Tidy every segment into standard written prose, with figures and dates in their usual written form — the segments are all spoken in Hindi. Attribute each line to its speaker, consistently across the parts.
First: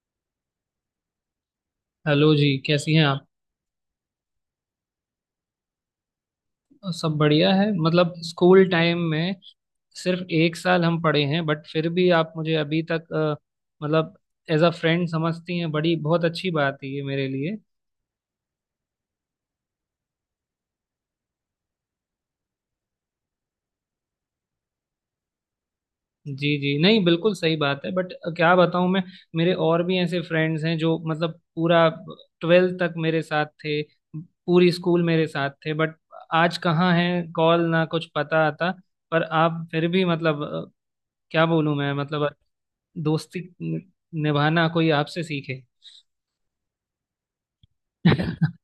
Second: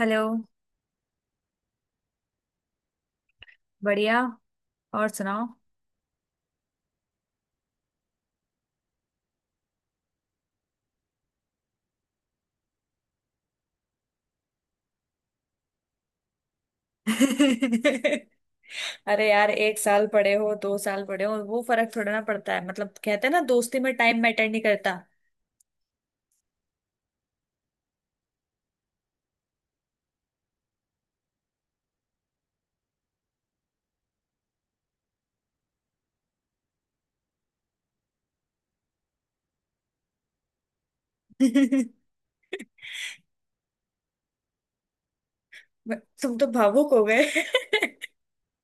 Speaker 1: हेलो।
Speaker 2: हेलो जी, कैसी हैं आप?
Speaker 1: बढ़िया। और सुनाओ।
Speaker 2: सब बढ़िया है। मतलब, स्कूल टाइम में सिर्फ एक साल हम पढ़े हैं, बट फिर भी आप मुझे अभी तक, मतलब, एज अ फ्रेंड समझती हैं। बड़ी बहुत अच्छी बात है ये मेरे लिए।
Speaker 1: अरे यार, एक साल पड़े हो, दो साल पड़े हो, वो फर्क थोड़ा ना पड़ता है। मतलब कहते हैं ना, दोस्ती में टाइम मैटर नहीं करता।
Speaker 2: जी जी, नहीं बिल्कुल सही बात है, बट क्या बताऊं मैं। मेरे और भी ऐसे फ्रेंड्स हैं जो, मतलब, पूरा ट्वेल्थ तक मेरे साथ थे, पूरी स्कूल मेरे साथ थे, बट आज कहाँ हैं, कॉल ना कुछ पता आता। पर आप फिर भी, मतलब, क्या बोलूं मैं, मतलब, दोस्ती निभाना कोई आपसे सीखे।
Speaker 1: तुम तो भावुक हो गए।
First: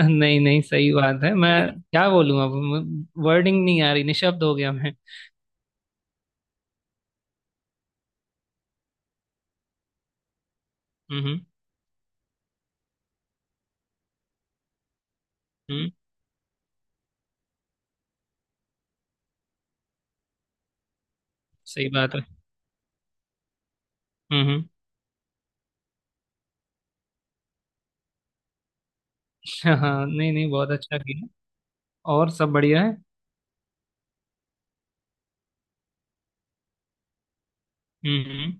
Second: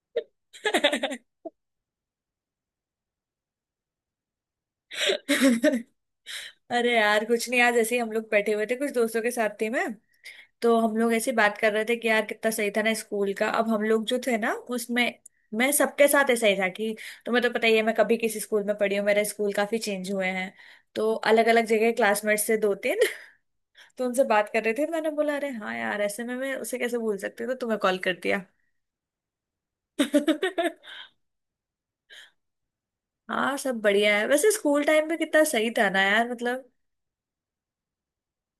Speaker 2: नहीं नहीं, सही बात है मैं, क्या बोलूं, अब वर्डिंग नहीं आ रही, निशब्द हो गया मैं।
Speaker 1: अरे यार कुछ नहीं, आज ऐसे ही हम लोग बैठे हुए थे, कुछ दोस्तों के साथ थी मैं। तो हम लोग ऐसे
Speaker 2: हम्म
Speaker 1: बात कर रहे थे कि यार कितना सही था ना स्कूल का। अब हम लोग जो थे ना उसमें, मैं
Speaker 2: हम्म,
Speaker 1: सबके साथ ऐसा ही था कि तुम्हें तो पता ही है, मैं कभी किसी स्कूल में पढ़ी हूँ, मेरे स्कूल काफी चेंज हुए हैं। तो अलग अलग
Speaker 2: सही
Speaker 1: जगह
Speaker 2: बात है।
Speaker 1: क्लासमेट्स से दो तीन। तो उनसे
Speaker 2: हम्म
Speaker 1: बात कर
Speaker 2: हम्म,
Speaker 1: रहे थे, मैंने बोला अरे हाँ यार, ऐसे में मैं उसे कैसे भूल सकती हूँ, तो तुम्हें कॉल कर दिया।
Speaker 2: हाँ हाँ, नहीं नहीं, बहुत अच्छा किया। और सब बढ़िया है।
Speaker 1: हाँ सब बढ़िया है। वैसे स्कूल टाइम में कितना सही था ना यार, मतलब
Speaker 2: हम्म,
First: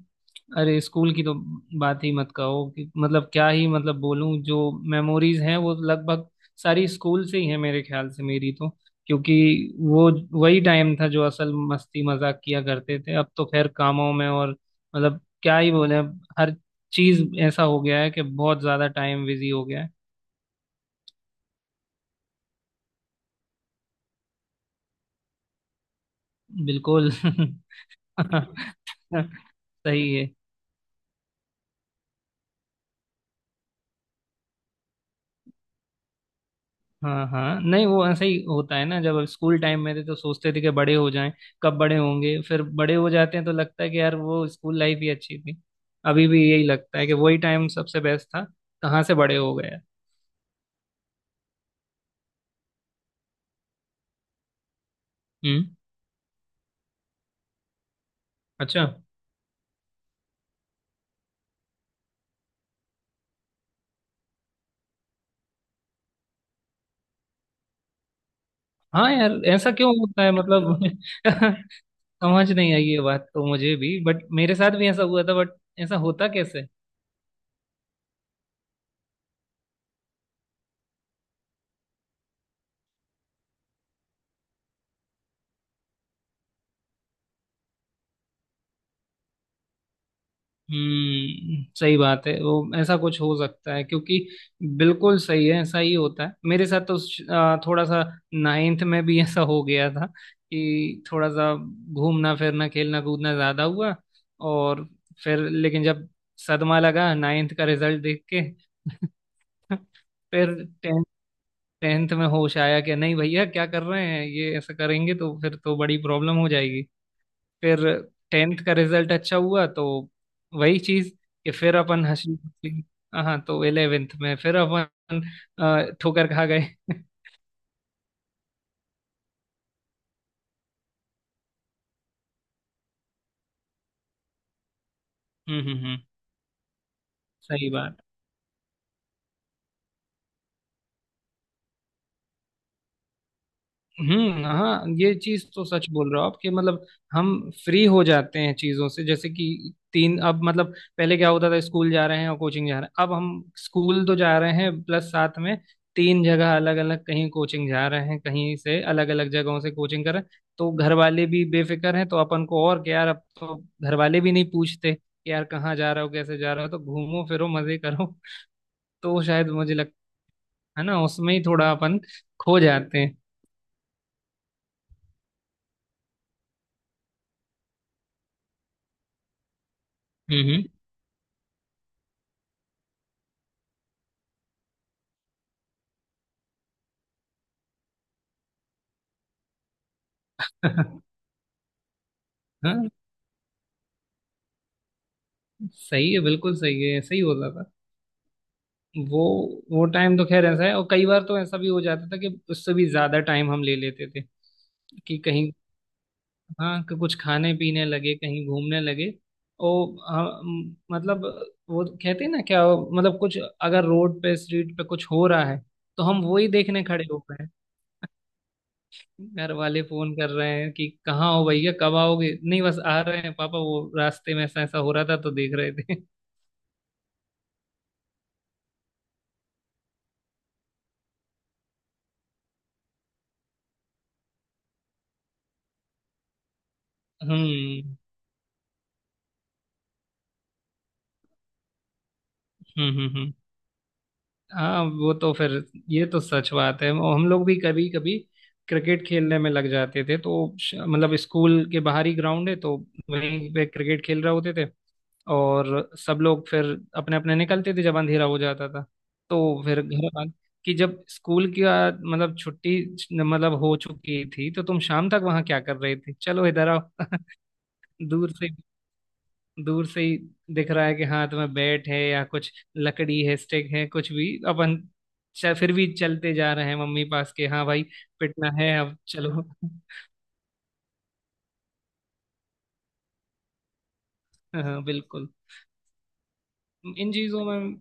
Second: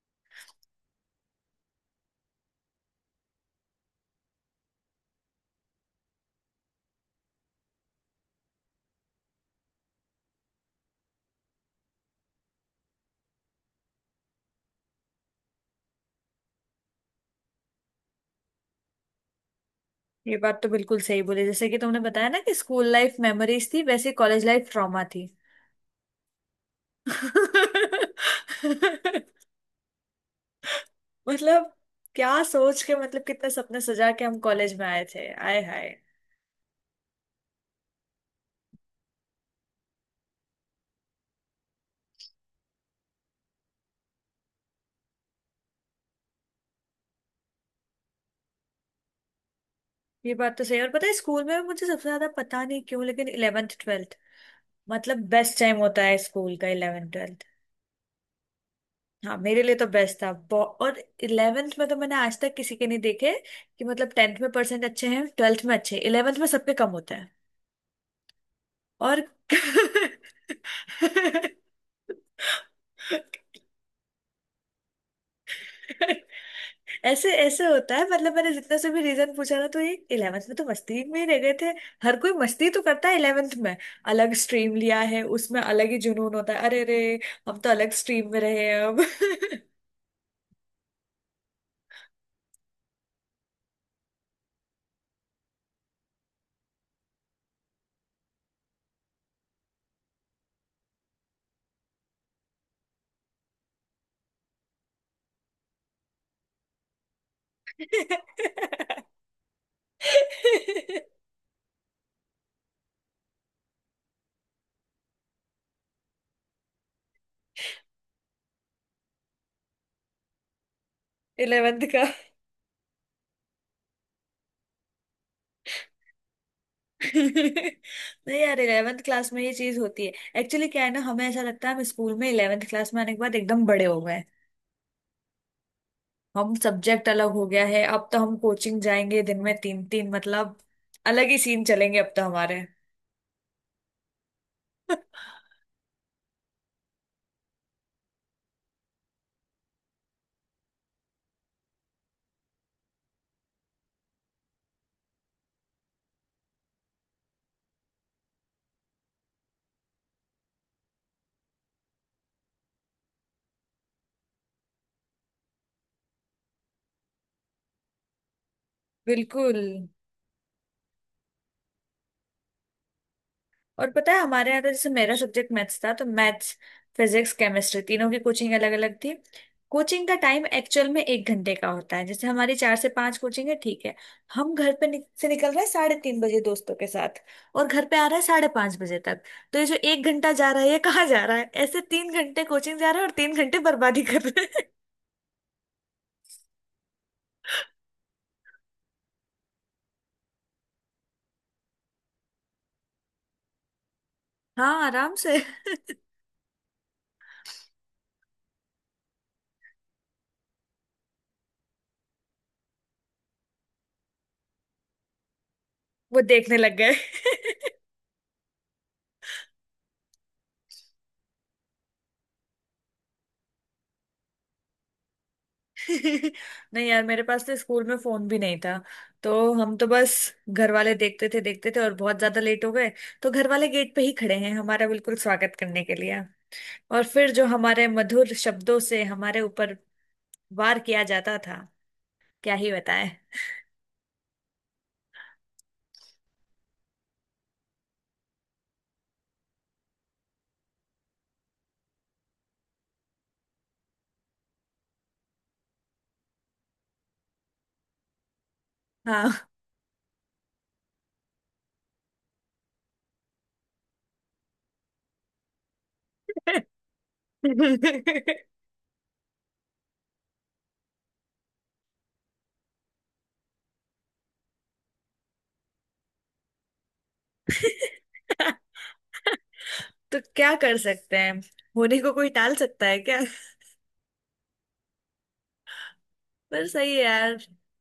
Speaker 2: अरे स्कूल की तो बात ही मत कहो कि, मतलब, क्या ही, मतलब, बोलूं, जो मेमोरीज हैं वो लगभग सारी स्कूल से ही है मेरे ख्याल से, मेरी तो। क्योंकि वो, वही टाइम था जो असल मस्ती मजाक किया करते थे। अब तो खैर कामों में और, मतलब, क्या ही बोले, अब हर चीज ऐसा हो गया है कि बहुत ज्यादा टाइम बिजी हो गया है।
Speaker 1: ये बात तो बिल्कुल सही बोली। जैसे कि तुमने बताया ना कि स्कूल लाइफ मेमोरीज थी, वैसे कॉलेज लाइफ ट्रॉमा थी।
Speaker 2: बिल्कुल। सही है।
Speaker 1: मतलब क्या सोच के, मतलब कितने सपने सजा के हम कॉलेज में आए थे, आए हाय।
Speaker 2: हाँ हाँ, नहीं, वो ऐसा ही होता है ना, जब स्कूल टाइम में थे तो सोचते थे कि बड़े हो जाएं, कब बड़े होंगे। फिर बड़े हो जाते हैं तो लगता है कि यार वो स्कूल लाइफ ही अच्छी थी। अभी भी यही लगता है कि वही टाइम सबसे बेस्ट था, कहाँ से बड़े हो गए।
Speaker 1: ये बात तो सही है। और पता है स्कूल में मुझे सबसे ज्यादा पता नहीं क्यों, लेकिन इलेवेंथ ट्वेल्थ, मतलब बेस्ट
Speaker 2: हम्म,
Speaker 1: टाइम होता है स्कूल का, इलेवेंथ ट्वेल्थ।
Speaker 2: अच्छा।
Speaker 1: हाँ मेरे लिए तो बेस्ट था। और इलेवेंथ में तो मैंने आज तक किसी के नहीं देखे कि मतलब टेंथ में परसेंट अच्छे हैं, ट्वेल्थ में अच्छे, इलेवेंथ में सबके कम होते हैं।
Speaker 2: हाँ
Speaker 1: और
Speaker 2: यार, ऐसा क्यों होता है, मतलब? समझ नहीं आई ये बात तो मुझे भी, बट मेरे साथ भी ऐसा हुआ था। बट ऐसा होता कैसे?
Speaker 1: ऐसे ऐसे होता है। मतलब मैंने जितना से भी रीजन पूछा ना, तो ये 11th में तो मस्ती में ही रह गए थे। हर कोई मस्ती तो करता है 11th में। अलग स्ट्रीम लिया है, उसमें अलग ही जुनून होता है। अरे रे, हम तो अलग स्ट्रीम में रहे हैं अब।
Speaker 2: हम्म, सही बात है। वो, ऐसा कुछ हो सकता है, क्योंकि बिल्कुल सही है, ऐसा ही होता है। मेरे साथ तो थोड़ा सा नाइन्थ में भी ऐसा हो गया था कि, थोड़ा सा घूमना फिरना खेलना कूदना ज्यादा हुआ। और फिर लेकिन, जब सदमा लगा नाइन्थ का रिजल्ट देख के। फिर टेंथ, टेंथ में होश आया कि नहीं भैया, क्या कर रहे हैं ये, ऐसा करेंगे तो फिर तो बड़ी प्रॉब्लम हो जाएगी। फिर टेंथ का रिजल्ट अच्छा हुआ, तो वही चीज कि फिर
Speaker 1: 11th का।
Speaker 2: अपन हंसी खुशी। हाँ, तो इलेवेंथ में फिर अपन ठोकर खा गए।
Speaker 1: नहीं यार, 11th क्लास में ये चीज होती है। एक्चुअली क्या है ना, हमें ऐसा लगता है हम स्कूल में 11th क्लास में आने के बाद एकदम बड़े हो गए।
Speaker 2: हम्म,
Speaker 1: हम सब्जेक्ट अलग हो गया
Speaker 2: सही
Speaker 1: है,
Speaker 2: बात।
Speaker 1: अब तो हम कोचिंग जाएंगे दिन में तीन तीन, मतलब अलग ही सीन चलेंगे अब तो हमारे।
Speaker 2: हम्म, हाँ, ये चीज तो सच बोल रहे हो आप कि, मतलब, हम फ्री हो जाते हैं चीजों से। जैसे कि तीन, अब, मतलब, पहले क्या होता था, स्कूल जा रहे हैं और कोचिंग जा रहे हैं। अब हम स्कूल तो जा रहे हैं, प्लस साथ में तीन जगह अलग अलग कहीं कोचिंग जा रहे हैं, कहीं से अलग अलग जगहों से कोचिंग कर रहे हैं। तो घर वाले भी बेफिक्र हैं, तो अपन को और क्या यार, अब तो घर वाले भी नहीं पूछते कि यार कहाँ जा रहे हो, कैसे जा रहे हो, तो घूमो फिरो मजे करो। तो शायद
Speaker 1: बिल्कुल।
Speaker 2: मुझे लगता है ना, उसमें ही थोड़ा अपन खो जाते हैं।
Speaker 1: और पता है हमारे यहाँ तो, जैसे मेरा सब्जेक्ट मैथ्स था, तो मैथ्स, फिजिक्स, केमिस्ट्री तीनों की कोचिंग अलग अलग थी। कोचिंग का टाइम
Speaker 2: हम्म
Speaker 1: एक्चुअल में एक घंटे का होता है। जैसे हमारी चार से पांच कोचिंग है, ठीक है। हम घर पे से निकल रहे हैं 3:30 बजे दोस्तों के साथ, और घर पे आ रहे हैं 5:30 बजे तक। तो ये जो एक घंटा जा रहा है ये कहाँ जा रहा है? ऐसे 3 घंटे कोचिंग
Speaker 2: हम्म।
Speaker 1: जा रहा है और 3 घंटे बर्बादी कर रहे।
Speaker 2: सही है, बिल्कुल सही है, ऐसा ही होता था। वो वो टाइम तो खैर ऐसा है, और कई बार तो ऐसा भी हो जाता था कि उससे भी ज्यादा टाइम हम ले लेते थे।
Speaker 1: हाँ आराम
Speaker 2: कि
Speaker 1: से।
Speaker 2: कहीं, हाँ, कि कुछ खाने पीने लगे, कहीं घूमने लगे। और मतलब, वो कहते हैं ना क्या, मतलब, कुछ अगर रोड पे स्ट्रीट पे कुछ हो रहा है तो
Speaker 1: वो
Speaker 2: हम वो ही
Speaker 1: देखने लग
Speaker 2: देखने
Speaker 1: गए।
Speaker 2: खड़े हो गए हैं। घर वाले फोन कर रहे हैं कि कहाँ हो भैया, कब आओगे। नहीं बस आ रहे हैं पापा, वो रास्ते में ऐसा ऐसा हो रहा था तो देख रहे थे।
Speaker 1: नहीं यार, मेरे पास तो स्कूल में फोन भी नहीं था। तो हम तो बस, घर वाले देखते थे देखते थे, और बहुत ज्यादा लेट हो गए तो घर वाले गेट पे ही खड़े हैं हमारा बिल्कुल स्वागत करने के लिए। और फिर जो हमारे
Speaker 2: हम्म
Speaker 1: मधुर शब्दों से हमारे ऊपर वार किया जाता था, क्या ही
Speaker 2: हम्म हम्म
Speaker 1: बताएं।
Speaker 2: हम्म। हाँ, वो तो फिर, ये तो सच बात है, वो हम लोग भी कभी कभी क्रिकेट खेलने में लग जाते थे, तो मतलब, स्कूल के बाहर ही ग्राउंड है तो वहीं पे क्रिकेट खेल रहे होते थे। और सब लोग फिर अपने अपने निकलते थे जब अंधेरा हो जाता था।
Speaker 1: हाँ।
Speaker 2: तो फिर घर आ कि, जब स्कूल की मतलब छुट्टी, मतलब, हो चुकी थी तो तुम शाम तक वहां क्या कर रहे थे, चलो इधर आओ। दूर से दूर से ही दिख रहा है कि हाथ में बैट है, या कुछ लकड़ी है, स्टिक है, कुछ भी। अपन फिर भी चलते जा रहे हैं, मम्मी पास के, हाँ भाई, पिटना है अब, चलो।
Speaker 1: तो क्या कर सकते हैं, होने को कोई टाल सकता है क्या?
Speaker 2: हाँ बिल्कुल,
Speaker 1: पर सही
Speaker 2: इन
Speaker 1: है
Speaker 2: चीजों में।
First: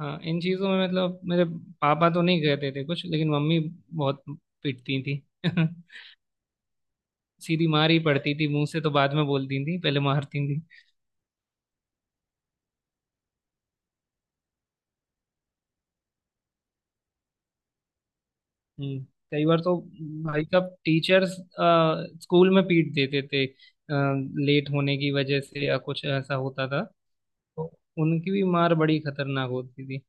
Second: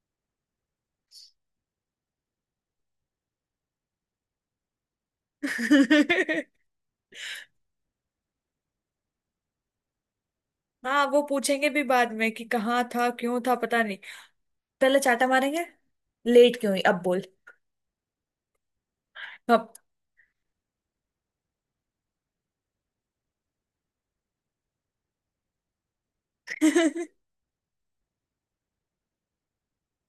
Speaker 2: हाँ, इन चीजों में, मतलब, मेरे पापा तो नहीं कहते थे कुछ, लेकिन मम्मी बहुत पिटती थी।
Speaker 1: यार।
Speaker 2: सीधी मार ही पड़ती थी, मुंह से तो बाद में बोलती थी, पहले मारती।
Speaker 1: हाँ वो पूछेंगे भी बाद में कि कहाँ था, क्यों था, पता नहीं। पहले चाटा मारेंगे, लेट क्यों हुई अब बोल।
Speaker 2: हम्म, कई बार
Speaker 1: अब
Speaker 2: तो भाई साहब टीचर्स स्कूल में पीट देते थे, लेट होने की वजह से या कुछ ऐसा होता था, तो उनकी भी मार बड़ी खतरनाक होती थी।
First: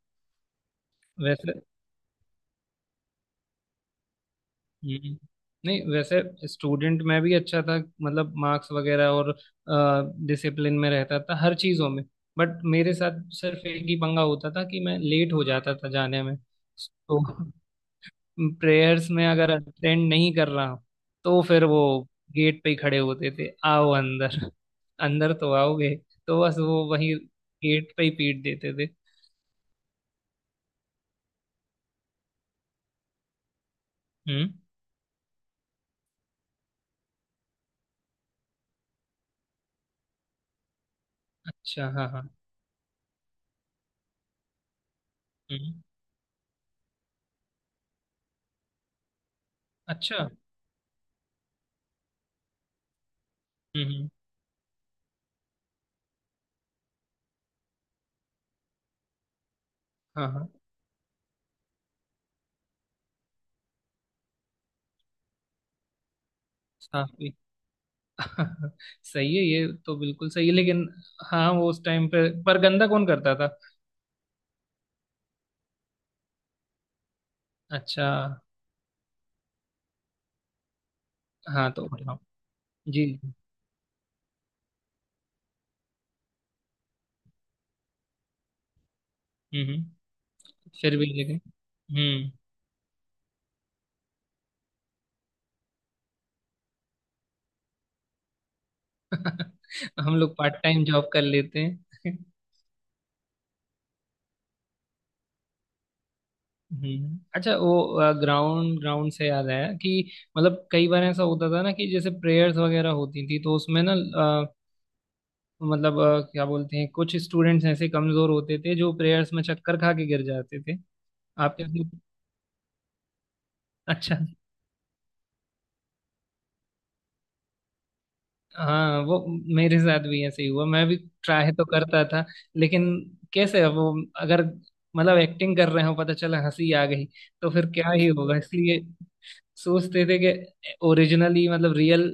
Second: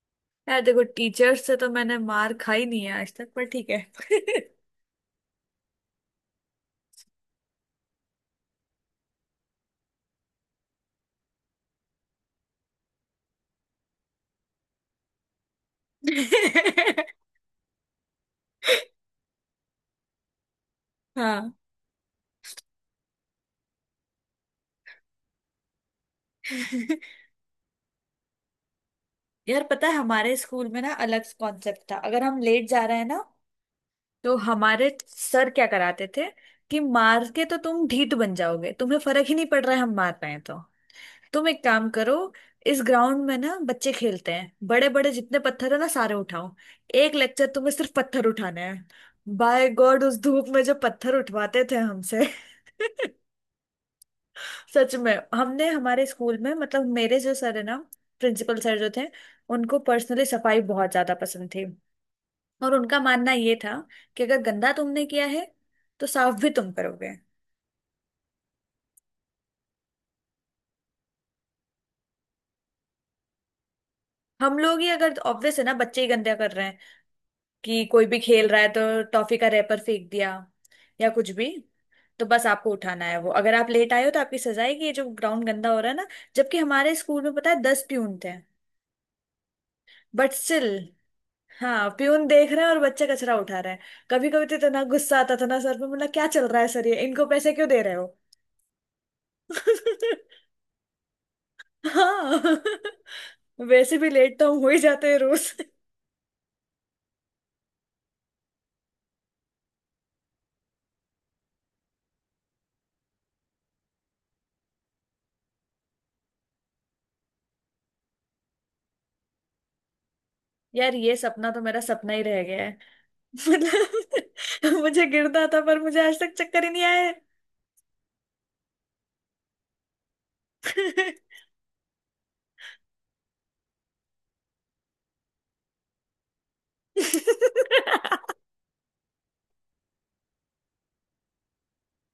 Speaker 1: यार देखो, टीचर से
Speaker 2: वैसे,
Speaker 1: तो मैंने मार खाई नहीं है आज तक, पर ठीक है।
Speaker 2: हम्म, नहीं, वैसे स्टूडेंट में भी अच्छा था, मतलब मार्क्स वगैरह, और डिसिप्लिन में रहता था हर चीज़ों में। बट मेरे साथ सिर्फ एक ही पंगा होता था कि मैं लेट हो जाता था जाने में। तो प्रेयर्स में अगर अटेंड नहीं कर रहा हूँ, तो
Speaker 1: हाँ
Speaker 2: फिर वो गेट पे ही खड़े होते थे, आओ अंदर, अंदर तो आओगे। तो बस वो वही गेट पे ही पीट देते थे।
Speaker 1: यार, पता है हमारे स्कूल में ना अलग कॉन्सेप्ट था। अगर हम लेट जा रहे हैं ना, तो
Speaker 2: हम्म,
Speaker 1: हमारे सर क्या कराते थे कि मार के तो तुम ढीठ बन जाओगे, तुम्हें फर्क ही नहीं पड़ रहा है हम मार रहे हैं तो। तुम एक काम
Speaker 2: अच्छा, हाँ
Speaker 1: करो,
Speaker 2: हाँ।
Speaker 1: इस ग्राउंड में ना बच्चे खेलते हैं, बड़े बड़े जितने पत्थर है
Speaker 2: हम्म,
Speaker 1: ना सारे उठाओ। एक लेक्चर तुम्हें सिर्फ पत्थर उठाना है। बाय गॉड, उस
Speaker 2: अच्छा।
Speaker 1: धूप में जो पत्थर उठवाते थे हमसे।
Speaker 2: हम्म हम्म,
Speaker 1: सच में, हमने हमारे स्कूल में मतलब, मेरे जो सर है ना, प्रिंसिपल सर जो थे, उनको पर्सनली
Speaker 2: हाँ हाँ,
Speaker 1: सफाई बहुत ज्यादा पसंद थी। और उनका मानना ये था कि अगर गंदा तुमने किया है, तो साफ भी तुम
Speaker 2: साफ
Speaker 1: करोगे।
Speaker 2: भी। सही है, ये तो बिल्कुल सही है, लेकिन हाँ, वो उस टाइम पे पर गंदा कौन करता था?
Speaker 1: हम लोग ही अगर, ऑब्वियस है ना बच्चे ही गंदा कर रहे हैं। कि कोई
Speaker 2: अच्छा,
Speaker 1: भी खेल रहा है तो टॉफी का रैपर फेंक दिया या कुछ भी।
Speaker 2: हाँ तो बताओ।
Speaker 1: तो बस आपको उठाना
Speaker 2: जी।
Speaker 1: है वो, अगर आप लेट आए हो तो आपकी सजा है कि ये जो ग्राउंड गंदा हो रहा है ना। जबकि हमारे स्कूल में पता है 10 प्यून थे,
Speaker 2: हम्म हम्म,
Speaker 1: बट स्टिल।
Speaker 2: फिर भी लेकिन।
Speaker 1: हाँ प्यून
Speaker 2: हम्म।
Speaker 1: देख रहे हैं और बच्चा कचरा उठा रहा है। कभी कभी तो इतना गुस्सा आता था ना सर पे, मतलब क्या चल रहा है सर, ये इनको पैसे क्यों दे रहे हो।
Speaker 2: हम लोग पार्ट टाइम जॉब कर लेते हैं।
Speaker 1: हाँ। वैसे भी लेट तो हम हो ही जाते हैं रोज।
Speaker 2: हम्म, अच्छा, वो ग्राउंड, ग्राउंड से याद आया कि, मतलब, कई बार ऐसा होता था ना कि, जैसे प्रेयर्स वगैरह होती थी तो उसमें ना मतलब क्या बोलते हैं, कुछ स्टूडेंट्स ऐसे कमजोर होते थे जो प्रेयर्स में चक्कर खा के गिर जाते थे।
Speaker 1: यार ये सपना तो
Speaker 2: आपके?
Speaker 1: मेरा सपना ही रह गया है।
Speaker 2: अच्छा,
Speaker 1: मतलब मुझे गिरना था, पर मुझे आज तक चक्कर ही नहीं आया।
Speaker 2: हाँ वो मेरे साथ भी ऐसे ही हुआ, मैं भी ट्राई तो करता था, लेकिन कैसे, अब वो अगर, मतलब, एक्टिंग कर रहे हो, पता चला हंसी आ गई, तो फिर क्या ही होगा। इसलिए सोचते थे कि ओरिजिनली, मतलब रियल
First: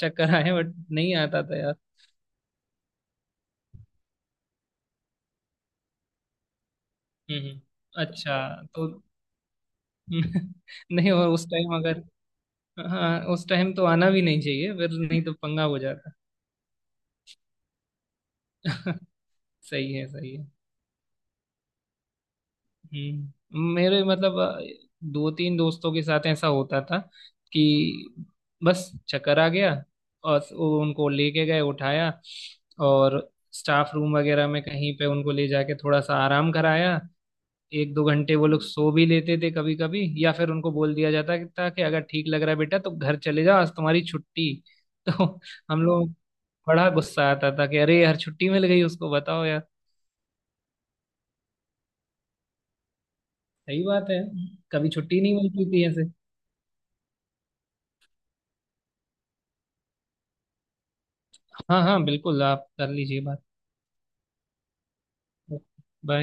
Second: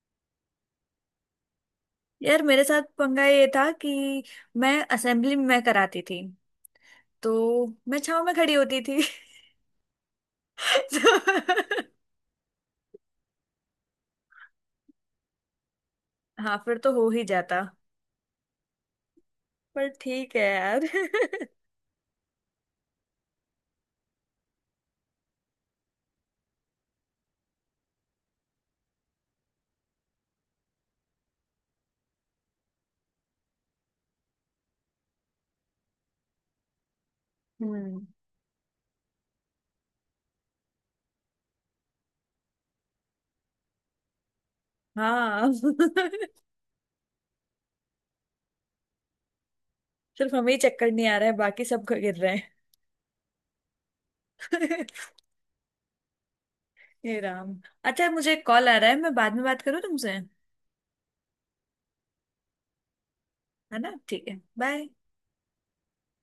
Speaker 2: चक्कर आए, बट नहीं आता था यार।
Speaker 1: यार मेरे साथ पंगा ये था कि मैं असेंबली में कराती थी,
Speaker 2: हम्म हम्म।
Speaker 1: तो मैं छांव में
Speaker 2: अच्छा,
Speaker 1: खड़ी होती
Speaker 2: तो?
Speaker 1: थी।
Speaker 2: नहीं, और उस टाइम
Speaker 1: तो,
Speaker 2: अगर, हाँ, उस टाइम तो आना भी नहीं चाहिए फिर, नहीं तो पंगा हो जाता।
Speaker 1: हाँ फिर तो हो ही जाता। पर
Speaker 2: सही है, सही
Speaker 1: ठीक है
Speaker 2: है।
Speaker 1: यार।
Speaker 2: मेरे, मतलब, दो तीन दोस्तों के साथ ऐसा होता था कि बस चक्कर आ गया, और वो उनको लेके गए, उठाया, और स्टाफ रूम वगैरह में कहीं पे उनको ले जाके थोड़ा सा आराम कराया। एक दो
Speaker 1: हम्म।
Speaker 2: घंटे वो लोग सो भी लेते थे कभी कभी, या फिर उनको बोल दिया जाता था कि, अगर ठीक लग रहा है बेटा तो घर चले जाओ, आज तुम्हारी छुट्टी। तो
Speaker 1: हाँ।
Speaker 2: हम लोग, बड़ा गुस्सा आता था कि अरे यार, छुट्टी मिल गई उसको, बताओ यार।
Speaker 1: सिर्फ हमें ही चक्कर नहीं आ रहा है, बाकी सब गिर रहे हैं।
Speaker 2: सही बात है, कभी छुट्टी नहीं मिलती थी ऐसे।
Speaker 1: हे राम, अच्छा मुझे कॉल आ रहा है, मैं बाद में बात करूँ तुमसे, है
Speaker 2: हाँ हाँ बिल्कुल, आप कर लीजिए बात।
Speaker 1: ना? ठीक है, बाय।
Speaker 2: बाय।